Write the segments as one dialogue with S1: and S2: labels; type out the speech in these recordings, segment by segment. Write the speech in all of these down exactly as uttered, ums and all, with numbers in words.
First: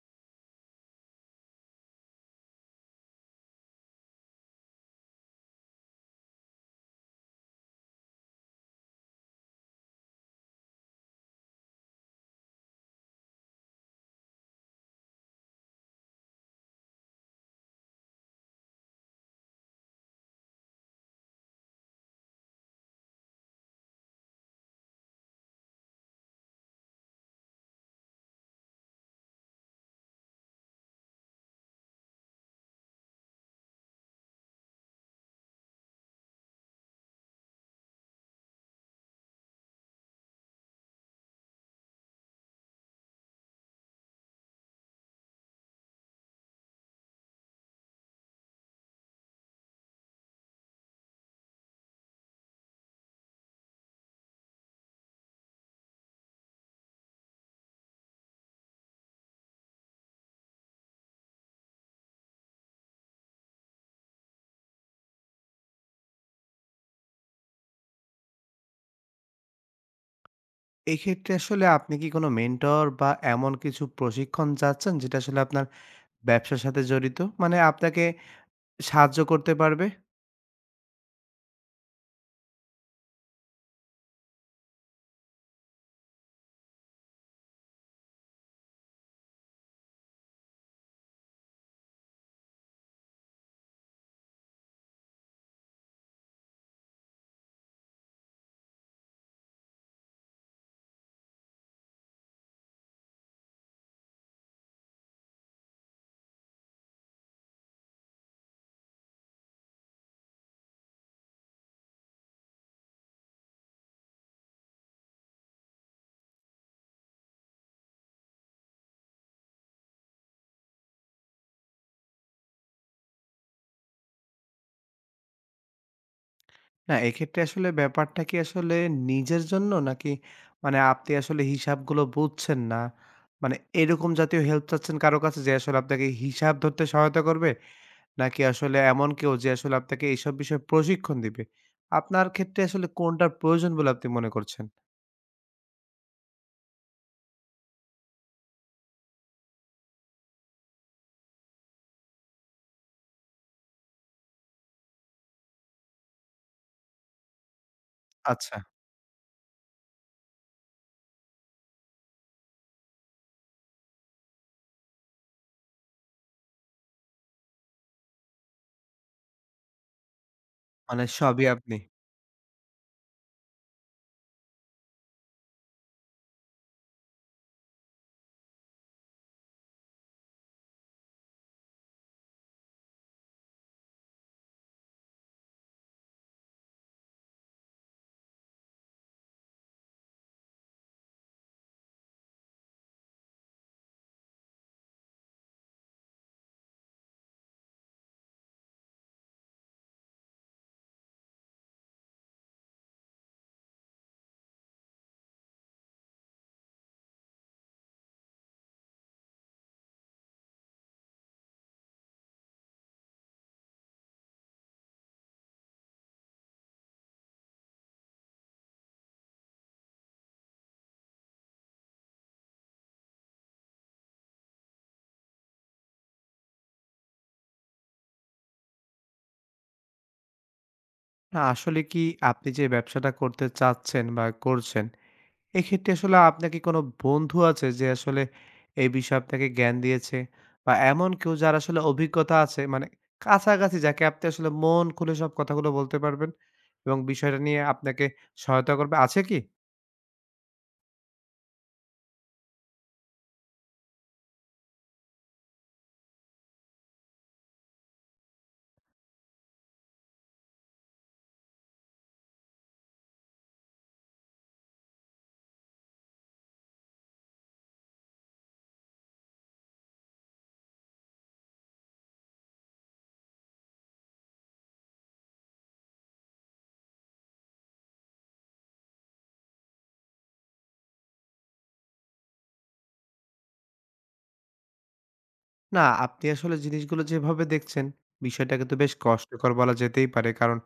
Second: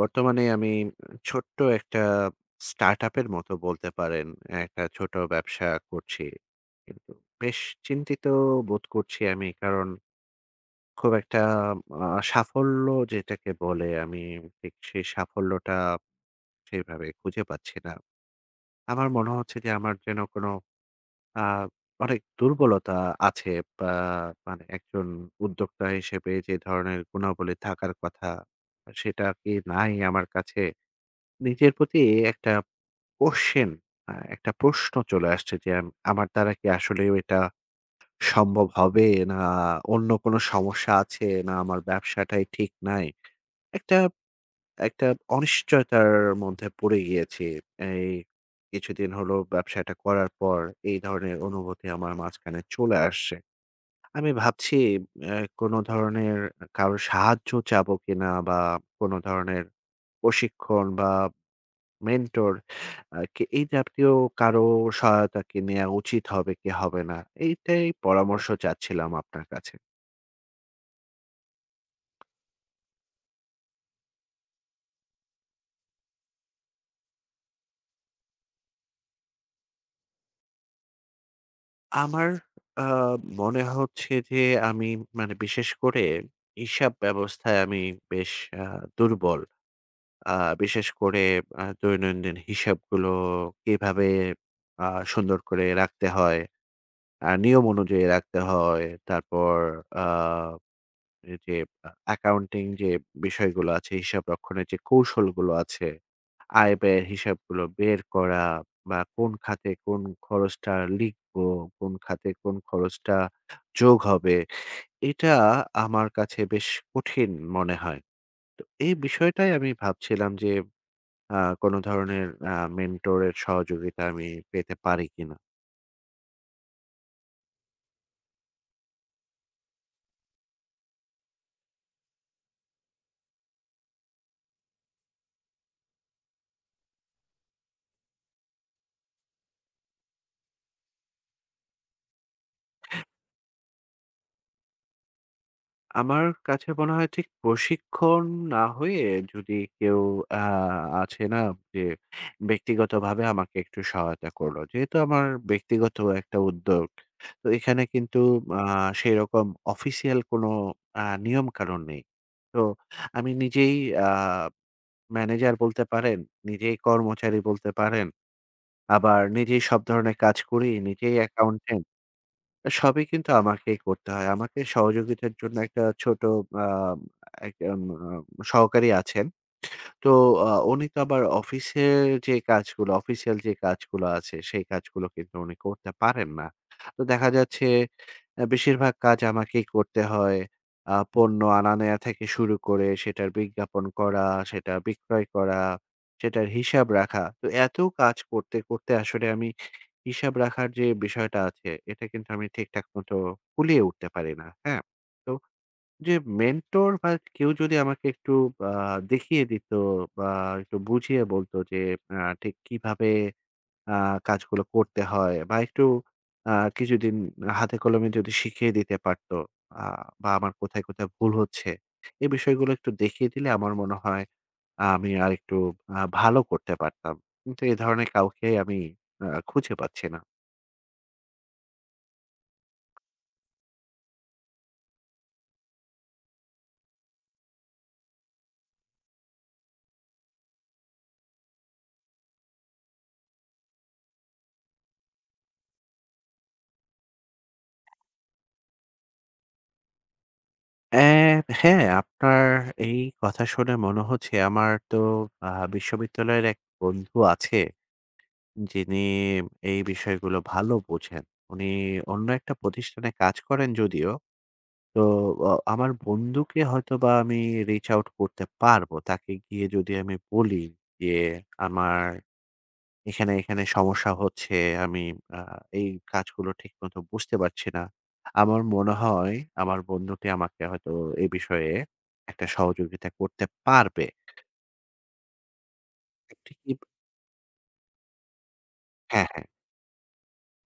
S1: বর্তমানে আমি ছোট্ট একটা স্টার্টআপের মতো বলতে পারেন। একটা ছোট ব্যবসা করছি। কিন্তু বেশ চিন্তিত বোধ করছি আমি। কারণ খুব একটা আ সাফল্য যেটাকে বলে আমি ঠিক সেই সাফল্যটা সেভাবে খুঁজে পাচ্ছি না। আমার মনে হচ্ছে যে আমার যেন কোনো আ অনেক দুর্বলতা আছে বা মানে একজন উদ্যোক্তা হিসেবে যে ধরনের গুণাবলী থাকার কথা, সেটা কি নাই আমার কাছে? নিজের প্রতি একটা কোশ্চেন আ একটা প্রশ্ন চলে আসছে যে, আম আমার দ্বারা কি আসলেও এটা সম্ভব হবে? না অন্য কোনো সমস্যা আছে? না আমার ব্যবসাটাই ঠিক নাই? একটা একটা অনিশ্চয়তার মধ্যে পড়ে গিয়েছি। এই কিছুদিন হলো ব্যবসাটা করার পর এই ধরনের অনুভূতি আমার মাঝখানে চলে আসছে। আমি ভাবছি অ্যা কোনো ধরনের কারো সাহায্য চাবো কিনা? বা কোনো ধরনের প্রশিক্ষণ বা মেন্টর আ কে এই জাতীয় কারো সহায়তা কি নেয়া উচিত হবে কি হবে না? এইটাই পরামর্শ চাচ্ছিলাম আপনার কাছে।
S2: এক্ষেত্রে আসলে আপনি কি কোনো মেন্টর বা এমন কিছু প্রশিক্ষণ চাচ্ছেন যেটা আসলে আপনার ব্যবসার সাথে জড়িত? মানে আপনাকে সাহায্য করতে পারবে?
S1: আমার আ মনে হচ্ছে যে আমি মানে বিশেষ করে হিসাব ব্যবস্থায় আমি বেশ আ দুর্বল। আ বিশেষ করে আ দৈনন্দিন হিসাবগুলো কিভাবে আ সুন্দর করে রাখতে হয়, আ নিয়ম অনুযায়ী রাখতে হয়। তারপর আ এ যে আ অ্যাকাউন্টিং যে বিষয়গুলো আছে, হিসাব রক্ষণের যে কৌশলগুলো আছে, আয় ব্যয়ের হিসাবগুলো বের করা বা কোন খাতে কোন খরচটা লিখবো, কোন খাতে কোন খরচটা যোগ হবে, এটা আমার কাছে বেশ কঠিন মনে হয়। তো এই বিষয়টাই আমি ভাবছিলাম যে আ কোন ধরনের আ মেন্টরের সহযোগিতা আমি পেতে পারি কিনা?
S2: না এক্ষেত্রে আসলে ব্যাপারটা কি আসলে নিজের জন্য নাকি মানে আপনি আসলে হিসাবগুলো বুঝছেন না? মানে এরকম জাতীয় হেল্প চাচ্ছেন কারো কাছে যে আসলে আপনাকে হিসাব ধরতে সহায়তা করবে? নাকি আসলে এমন কেউ যে আসলে আপনাকে এইসব বিষয়ে প্রশিক্ষণ দিবে? আপনার ক্ষেত্রে আসলে কোনটার প্রয়োজন বলে আপনি মনে করছেন?
S1: আমার কাছে মনে হয় ঠিক প্রশিক্ষণ না হয়ে যদি কেউ আ আছে না যে ব্যক্তিগতভাবে আমাকে একটু সহায়তা করলো। যেহেতু আমার ব্যক্তিগত একটা উদ্যোগ। তো এখানে কিন্তু
S2: আচ্ছা,
S1: আ সেরকম অফিসিয়াল কোনো আ নিয়মকানুন নেই। তো আমি নিজেই আ ম্যানেজার বলতে পারেন, নিজেই কর্মচারী বলতে পারেন। আবার নিজেই সব ধরনের কাজ করি,
S2: মানে
S1: নিজেই
S2: সবই আপনি।
S1: অ্যাকাউন্টেন্ট। সবই কিন্তু আমাকেই করতে হয়। আমাকে সহযোগিতার জন্য একটা ছোট আ একটা আ সহকারী আছেন। তো আ উনি তো আবার অফিসের যে কাজগুলো, অফিসিয়াল যে কাজগুলো আছে, সেই কাজগুলো কিন্তু উনি করতে পারেন না। তো দেখা যাচ্ছে আ বেশিরভাগ কাজ আমাকেই করতে হয়। আ পণ্য আনা নেয়া থেকে শুরু করে সেটার বিজ্ঞাপন করা, সেটা বিক্রয় করা, সেটার হিসাব রাখা। তো এত কাজ করতে, করতে আসলে আমি হিসাব রাখার যে বিষয়টা আছে, এটা কিন্তু আমি ঠিকঠাক মতো কুলিয়ে উঠতে পারি না। হ্যাঁ? তো যে মেন্টর বা কেউ যদি আমাকে একটু আ দেখিয়ে দিত বা একটু বুঝিয়ে বলত যে আ ঠিক কিভাবে আ কাজগুলো করতে হয় বা একটু আ কিছুদিন হাতে কলমে যদি শিখিয়ে দিতে পারত আ বা আমার কোথায়, কোথায় ভুল হচ্ছে, এই বিষয়গুলো একটু দেখিয়ে দিলে আমার মনে হয় আমি আরেকটু আ ভালো করতে পারতাম। কিন্তু এ ধরনের কাউকে আমি আ খুঁজে পাচ্ছি না।
S2: না আসলে কি আপনি যে ব্যবসাটা করতে চাচ্ছেন বা করছেন, এক্ষেত্রে আসলে আপনার কি কোনো বন্ধু আছে যে আসলে এই বিষয়ে আপনাকে জ্ঞান দিয়েছে? বা এমন কেউ যার আসলে অভিজ্ঞতা আছে মানে কাছাকাছি যাকে আপনি আসলে মন খুলে সব কথাগুলো বলতে পারবেন এবং বিষয়টা নিয়ে আপনাকে সহায়তা করবে, আছে কি?
S1: অ্যা হ্যাঁ, আপনার এই কথা শুনে মনে হচ্ছে আমার তো আ বিশ্ববিদ্যালয়ের এক বন্ধু আছে, যিনি এই বিষয়গুলো ভালো বোঝেন। উনি অন্য একটা প্রতিষ্ঠানে কাজ করেন যদিও। তো অ আমার বন্ধুকে হয়তোবা আমি reach out করতে পারবো। তাকে গিয়ে যদি আমি বলি যে আমার এখানে, এখানে সমস্যা হচ্ছে আমি আ এই কাজগুলো ঠিকমতো বুঝতে পারছি না। আমার মনে হয় আমার বন্ধুটি আমাকে হয়তো এ বিষয়ে একটা সহযোগিতা করতে পারবে।
S2: না, আপনি
S1: একটি
S2: আসলে
S1: কি
S2: জিনিসগুলো যেভাবে দেখছেন, বিষয়টা কিন্তু বেশ
S1: হ্যাঁ, হ্যাঁ।
S2: কষ্টকর বলা যেতেই পারে। কারণ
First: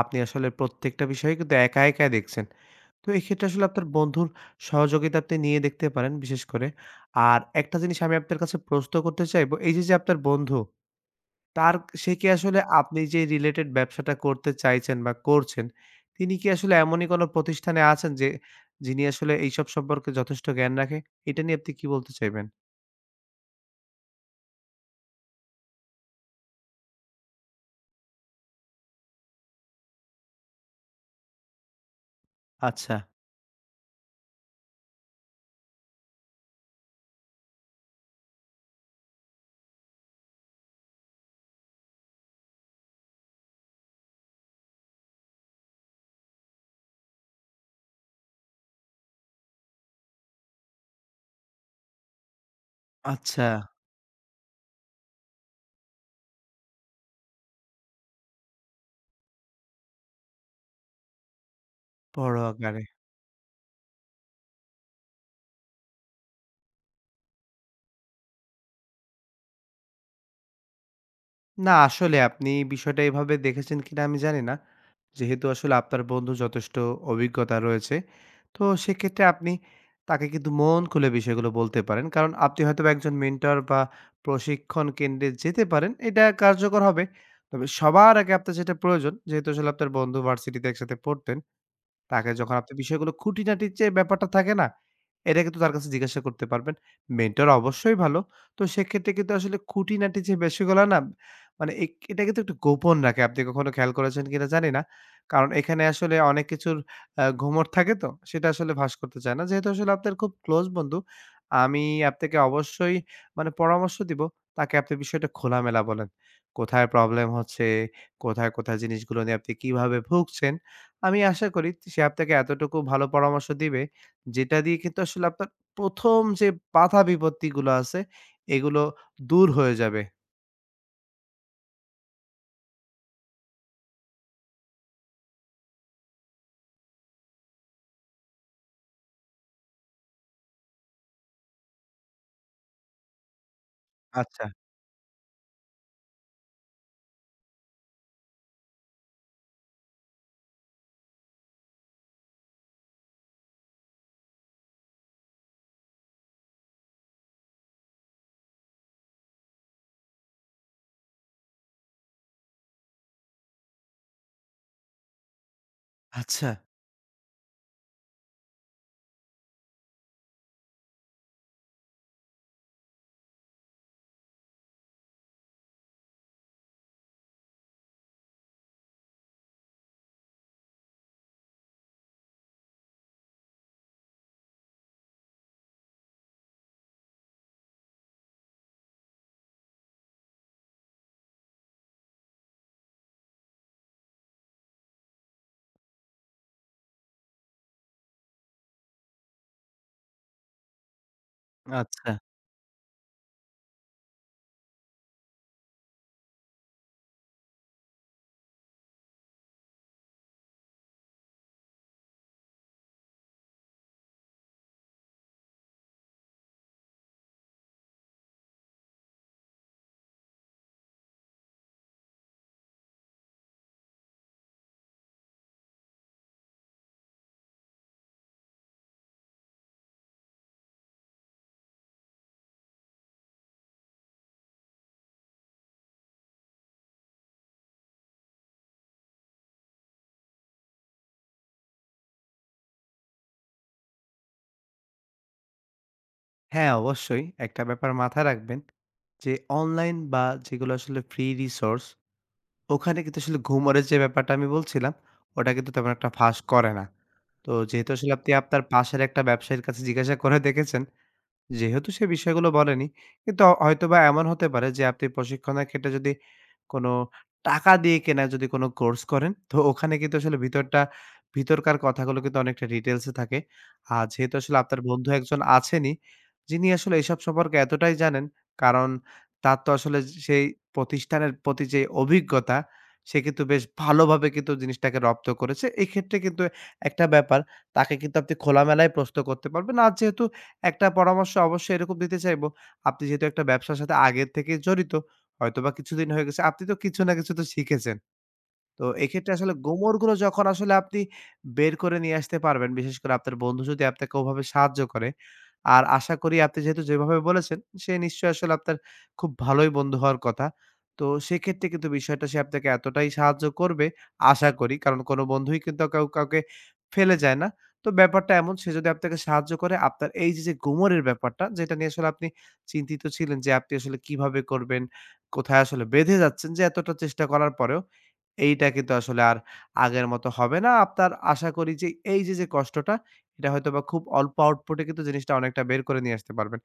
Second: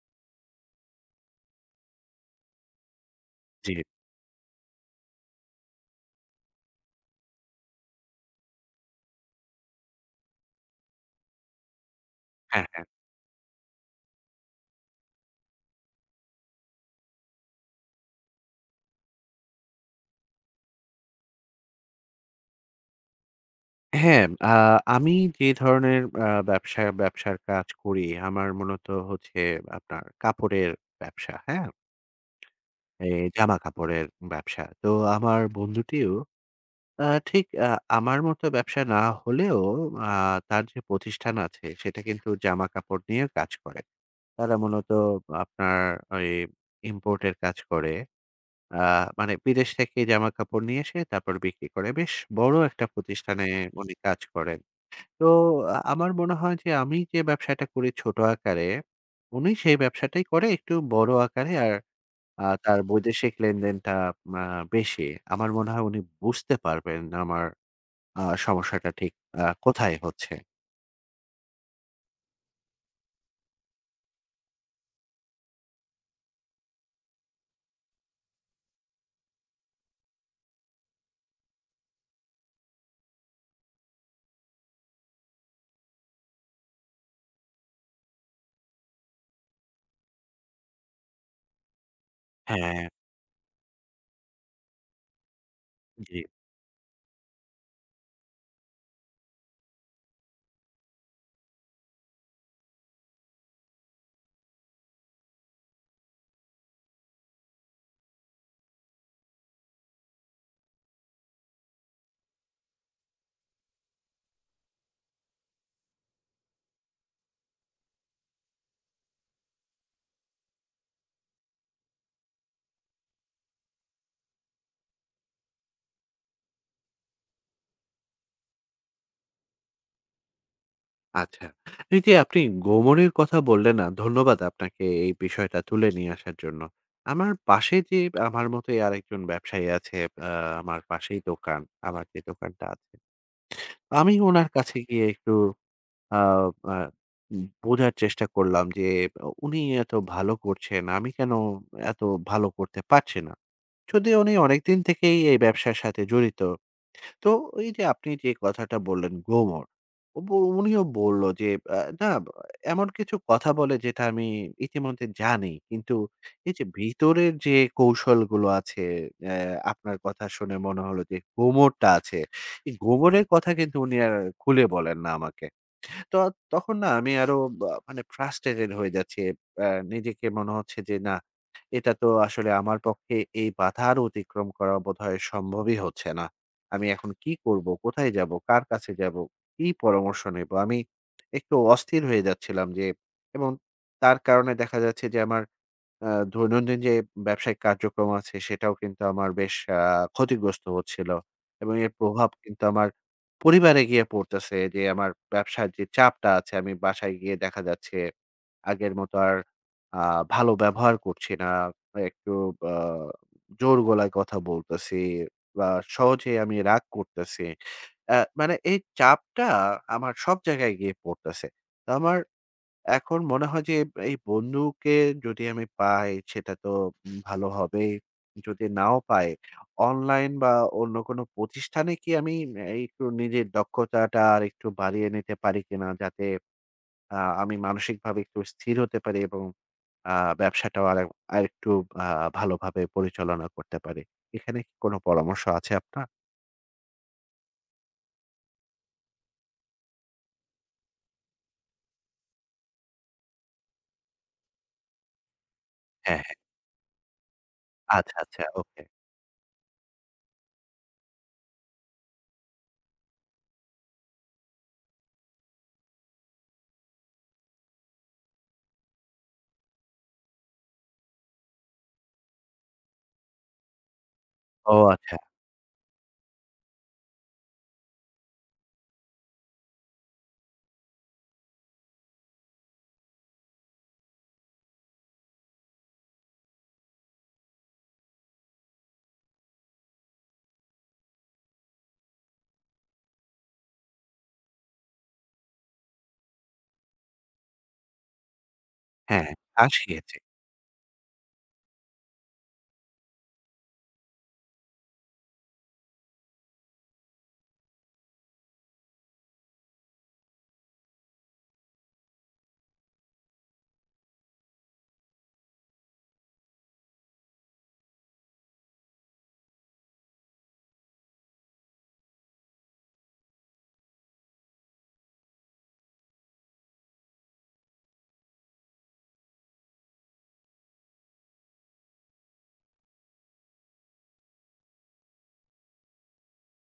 S2: আপনি আসলে প্রত্যেকটা বিষয়ই কিন্তু একা, একাই দেখছেন। তো এক্ষেত্রে আসলে
S1: জি।
S2: আপনার বন্ধুর সহযোগিতা আপনি নিয়ে দেখতে পারেন বিশেষ করে। আর একটা জিনিস আমি আপনার কাছে প্রশ্ন করতে চাইবো, এই যে, যে, আপনার বন্ধু, তার সে কি আসলে
S1: হ্যাঁ, হ্যাঁ।
S2: আপনি যে, রিলেটেড ব্যবসাটা করতে চাইছেন বা করছেন, তিনি কি আসলে এমনই কোনো প্রতিষ্ঠানে আছেন যে, যিনি আসলে এইসব সম্পর্কে যথেষ্ট জ্ঞান রাখে? এটা নিয়ে আপনি কি বলতে চাইবেন?
S1: হ্যাঁ, আ আমি যে ধরনের আ ব্যবসা ব্যবসার কাজ করি আমার মূলত হচ্ছে আপনার কাপড়ের ব্যবসা, হ্যাঁ?
S2: আচ্ছা,
S1: এই জামা কাপড়ের ব্যবসা। তো আমার বন্ধুটিও আ ঠিক আ আমার মতো ব্যবসা না হলেও আ তার যে প্রতিষ্ঠান আছে সেটা কিন্তু জামাকাপড় নিয়ে কাজ করে। তারা মূলত আপনার ওই ইম্পোর্ট এর কাজ করে। আ মানে বিদেশ থেকে জামাকাপড় নিয়ে এসে তারপর বিক্রি করে। বেশ বড় একটা
S2: আচ্ছা।
S1: প্রতিষ্ঠানে উনি কাজ করেন। তো আ আমার মনে হয় যে আমি যে ব্যবসাটা করি ছোট আকারে, উনি সেই ব্যবসাটাই করে একটু বড় আকারে আর
S2: বড়
S1: আ তার
S2: আকারে।
S1: বৈদেশিক লেনদেনটা আ বেশি। আমার মনে হয় উনি বুঝতে পারবেন আমার আ সমস্যাটা ঠিক আ কোথায় হচ্ছে?
S2: না, আসলে আপনি বিষয়টা এভাবে দেখেছেন কিনা আমি জানি না। যেহেতু আসলে আপনার বন্ধুর যথেষ্ট অভিজ্ঞতা রয়েছে, তো সেক্ষেত্রে আপনি তাকে কিন্তু মন খুলে বিষয়গুলো বলতে পারেন। কারণ আপনি হয়তোবা একজন মেন্টর বা প্রশিক্ষণ কেন্দ্রে যেতে পারেন, এটা কার্যকর হবে। তবে সবার আগে আপনার যেটা প্রয়োজন, যেহেতু আসলে আপনার বন্ধু ভার্সিটিতে একসাথে পড়তেন, তাকে যখন আপনি
S1: হ্যাঁ,
S2: বিষয়গুলো খুঁটিনাটি যে ব্যাপারটা থাকে না? এটা কিন্তু তার কাছে
S1: জি।
S2: জিজ্ঞাসা করতে পারবেন। মেন্টর অবশ্যই ভালো। তো সেক্ষেত্রে কিন্তু আসলে খুঁটিনাটি যে বিষয়গুলো না মানে এ এটা কিন্তু একটু গোপন রাখে। আপনি কখনো খেয়াল করেছেন কিনা জানি না। কারণ এখানে আসলে অনেক কিছুর আ ঘুমট থাকে তো সেটা আসলে ফাঁস করতে চায় না। যেহেতু আসলে আপনার খুব ক্লোজ বন্ধু, আমি আপনাকে অবশ্যই মানে পরামর্শ দিব তাকে আপনি বিষয়টা খোলামেলা বলেন। কোথায় প্রবলেম হচ্ছে, কোথায়, কোথায় জিনিসগুলো নিয়ে আপনি কিভাবে ভুগছেন আমি আশা করি সে আপনাকে এতটুকু ভালো পরামর্শ দিবে, যেটা দিয়ে কিন্তু আসলে আপনার প্রথম যে বাধা বিপত্তিগুলো আছে, এগুলো দূর হয়ে যাবে।
S1: আচ্ছা। এই যে আপনি গোমড়ের কথা বললেন না, ধন্যবাদ আপনাকে এই বিষয়টা তুলে নিয়ে আসার জন্য। আমার পাশে যে আমার মতোই আরেকজন ব্যবসায়ী আছে, আ আমার পাশেই দোকান। আমার যে দোকানটা আছে। আমি
S2: আচ্ছা,
S1: উনার কাছে গিয়ে একটু আ আ বোঝার চেষ্টা করলাম যে উনি এত ভালো করছেন, আমি কেন এত ভালো করতে পারছি না? যদিও উনি অনেকদিন থেকেই এই ব্যবসার সাথে জড়িত। তো এই যে আপনি যে কথাটা বললেন গোমর, ওব উনিও বলল যে আ না এমন কিছু কথা বলে যেটা আমি ইতিমধ্যে জানি। কিন্তু
S2: আচ্ছা,
S1: এই যে ভিতরের যে কৌশলগুলো আছে অ্যা আপনার কথা শুনে মনে হলো যে গোমরটা আছে। এই গোমরের কথা কিন্তু উনি আর খুলে বলেন না আমাকে। তো তখন না আমি আরো বা মানে ফ্রাস্ট্রেটেড হয়ে যাচ্ছি। আ নিজেকে মনে হচ্ছে যে না, এটা তো আসলে আমার পক্ষে এই বাধা আর অতিক্রম করা বোধহয় সম্ভবই হচ্ছে না। আমি এখন কি করব? কোথায় যাব? কার কাছে যাব? কি পরামর্শ নেব? আমি একটু অস্থির হয়ে যাচ্ছিলাম যে এবং তার কারণে দেখা যাচ্ছে যে আমার আ দৈনন্দিন যে ব্যবসায়িক কার্যক্রম আছে সেটাও কিন্তু আমার বেশ আ ক্ষতিগ্রস্ত হচ্ছিল। এবং এর
S2: আচ্ছা।
S1: প্রভাব কিন্তু আমার পরিবারে গিয়ে পড়তেছে যে আমার ব্যবসার যে চাপটা আছে আমি বাসায় গিয়ে দেখা যাচ্ছে আগের মতো আর আ ভালো ব্যবহার করছি না। একটু আ জোর গলায় কথা বলতেছি বা সহজেই আমি রাগ করতেছি। আ মানে এই চাপটা আমার সব জায়গায় গিয়ে পড়তেছে। তো আমার এখন মনে হয় যে এই বন্ধুকে যদি আমি পাই সেটা তো উম ভালো হবেই। যদি নাও পাই, অনলাইন বা অন্য কোনো প্রতিষ্ঠানে কি আমি এ একটু নিজের দক্ষতাটা আরেকটু বাড়িয়ে নিতে পারি কিনা? যাতে আ আমি মানসিকভাবে একটু স্থির হতে পারি এবং আ ব্যবসাটাও আরে আরেকটু আ ভালোভাবে পরিচালনা করতে পারি। এখানে কি কোনো পরামর্শ আছে আপনার?
S2: হ্যাঁ, অবশ্যই একটা ব্যাপার মাথায় রাখবেন যে অনলাইন বা যেগুলো আসলে ফ্রি রিসোর্স, ওখানে কিন্তু আসলে ঘুমোরের যে ব্যাপারটা আমি বলছিলাম, ওটা কিন্তু তেমন একটা
S1: হ্যাঁ, হ্যাঁ।
S2: ফাঁস করে না। তো যেহেতু আসলে
S1: আচ্ছা,
S2: আপনি
S1: আচ্ছা।
S2: আপনার
S1: ওকে।
S2: পাশের একটা ব্যবসায়ীর কাছে জিজ্ঞাসা করে দেখেছেন, যেহেতু সে বিষয়গুলো বলেনি, কিন্তু হ- হয়তোবা এমন হতে পারে যে আপনি প্রশিক্ষণের ক্ষেত্রে যদি কোনো টাকা দিয়ে কেনা যদি কোনো কোর্স করেন, তো ওখানে কিন্তু আসলে ভিতরটা ভিতরকার কথাগুলো কিন্তু অনেকটা ডিটেইলস এ থাকে। আর যেহেতু আসলে
S1: ও
S2: আপনার বন্ধু
S1: আচ্ছা।
S2: একজন আছেনই, যিনি আসলে এসব সম্পর্কে এতটাই জানেন, কারণ তার তো আসলে সেই প্রতিষ্ঠানের প্রতি যে অভিজ্ঞতা, সে কিন্তু বেশ ভালোভাবে কিন্তু জিনিসটাকে রপ্ত করেছে। এক্ষেত্রে কিন্তু একটা ব্যাপার, তাকে কিন্তু আপনি খোলামেলায় প্রশ্ন করতে পারবেন। আর যেহেতু একটা পরামর্শ অবশ্যই এরকম দিতে চাইবো, আপনি যেহেতু একটা ব্যবসার সাথে আগের থেকে জড়িত, হয়তোবা কিছুদিন হয়ে গেছে। আপনি তো কিছু না কিছু তো শিখেছেন। তো
S1: হ্যাঁ,
S2: এক্ষেত্রে
S1: হ্যাঁ।
S2: আসলে গোমরগুলো
S1: আসিয়েছে।
S2: যখন আসলে আপনি বের করে নিয়ে আসতে পারবেন, বিশেষ করে আপনার বন্ধু যদি আপনাকে ওভাবে সাহায্য করে, আর আশা করি আপনি যেহেতু যেভাবে বলেছেন, সে নিশ্চয়ই আসলে আপনার খুব ভালোই বন্ধু হওয়ার কথা। তো সেক্ষেত্রে কিন্তু বিষয়টা সে আপনাকে এতটাই সাহায্য করবে আশা করি। কারণ কোনো বন্ধুই কিন্তু কাউ কাউকে ফেলে যায় না। তো ব্যাপারটা এমন সে যদি আপনাকে সাহায্য করে, আপনার এই যে, যে গোমরের ব্যাপারটা যেটা নিয়ে আসলে আপনি চিন্তিত ছিলেন যে, আপনি আসলে কিভাবে করবেন, কোথায় আসলে বেঁধে যাচ্ছেন যে, এতটা চেষ্টা করার পরেও। এইটা কিন্তু আসলে আর আগের মতো হবে না। আপনার আশা করি যে এই যে, যে কষ্টটা এটা হয়তোবা খুব অল্প আউটপুটে কিন্তু জিনিসটা অনেকটা বের করে নিয়ে আসতে পারবেন।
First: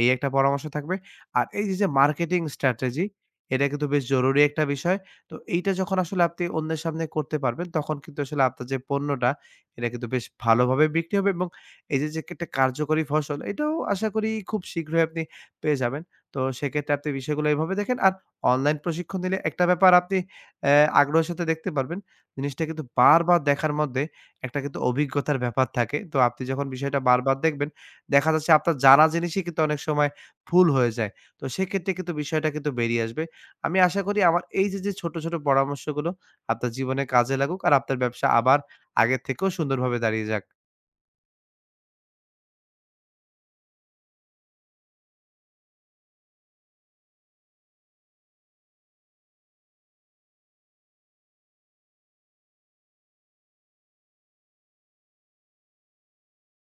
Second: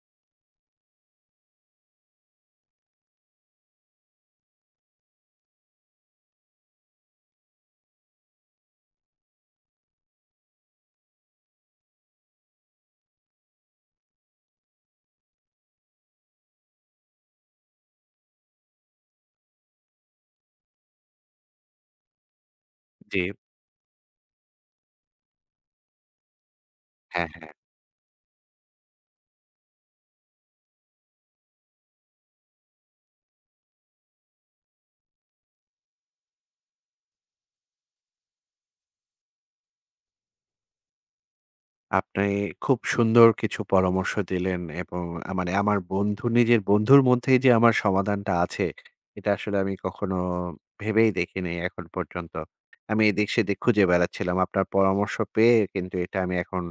S2: এই একটা পরামর্শ থাকবে। আর এই যে, যে মার্কেটিং স্ট্র্যাটেজি এটা কিন্তু বেশ জরুরি একটা বিষয়। তো এইটা যখন আসলে আপনি অন্যের সামনে করতে পারবেন তখন কিন্তু আসলে আপনার যে পণ্যটা এটা কিন্তু বেশ ভালোভাবে বিক্রি হবে এবং এই যে, যে একটা কার্যকরী ফসল এটাও আশা করি খুব শীঘ্রই আপনি পেয়ে যাবেন। তো সেক্ষেত্রে আপনি বিষয়গুলো এভাবে দেখেন। আর অনলাইন প্রশিক্ষণ নিলে একটা ব্যাপার আপনি অ্যা আগ্রহের সাথে দেখতে পারবেন। জিনিসটা কিন্তু
S1: জি।
S2: বারবার দেখার মধ্যে একটা কিন্তু অভিজ্ঞতার ব্যাপার থাকে। তো আপনি যখন বিষয়টা
S1: হ্যাঁ,
S2: বারবার
S1: হ্যাঁ।
S2: দেখবেন, দেখা যাচ্ছে আপনার জানা জিনিসই কিন্তু অনেক সময় ভুল হয়ে যায়। তো সেক্ষেত্রে কিন্তু বিষয়টা কিন্তু বেরিয়ে আসবে। আমি আশা করি আমার এই যে, যে ছোট, ছোট পরামর্শগুলো আপনার জীবনে কাজে লাগুক আর আপনার ব্যবসা আবার আগের থেকেও সুন্দরভাবে দাঁড়িয়ে যাক।
S1: আপনি খুব সুন্দর কিছু পরামর্শ দিলেন এবং আ মানে আমার বন্ধু নিজের বন্ধুর মধ্যেই যে আমার সমাধানটা আছে, এটা আসলে আমি কখনো ভেবেই দেখিনি এখন পর্যন্ত। আমি এদিক সেদিক খুঁজে বেড়াচ্ছিলাম। আপনার পরামর্শ পেয়ে কিন্তু এটা আমি এখন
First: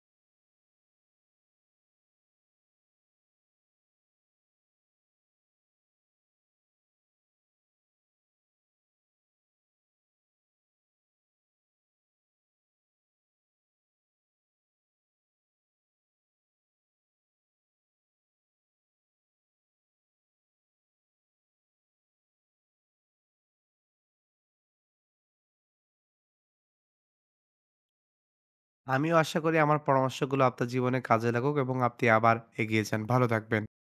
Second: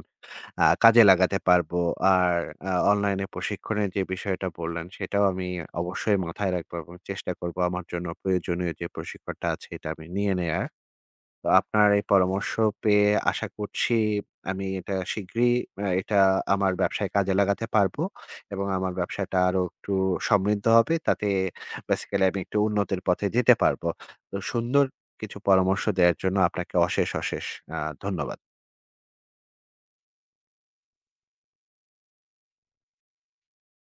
S1: আ কাজে লাগাতে পারবো। আর আ অনলাইনে প্রশিক্ষণের যে বিষয়টা বললেন, সেটাও আমি অবশ্যই মাথায় রাখবো এবং চেষ্টা করবো আমার জন্য প্রয়োজনীয় যে প্রশিক্ষণটা আছে, এটা আমি নিয়ে নেয়ার। তো আপনার এই পরামর্শ পেয়ে আশা করছি আমি এটা শিগগিরই আ এটা আমার ব্যবসায় কাজে লাগাতে পারবো এবং আমার ব্যবসাটা আরো একটু সমৃদ্ধ হবে। তাতে বেসিক্যালি আমি একটু উন্নতির পথে যেতে পারবো। তো সুন্দর কিছু পরামর্শ দেওয়ার জন্য আপনাকে অশেষ, অশেষ আ ধন্যবাদ।
S2: আমিও আশা করি আমার পরামর্শগুলো আপনার জীবনে কাজে লাগুক এবং আপনি আবার এগিয়ে যান। ভালো থাকবেন।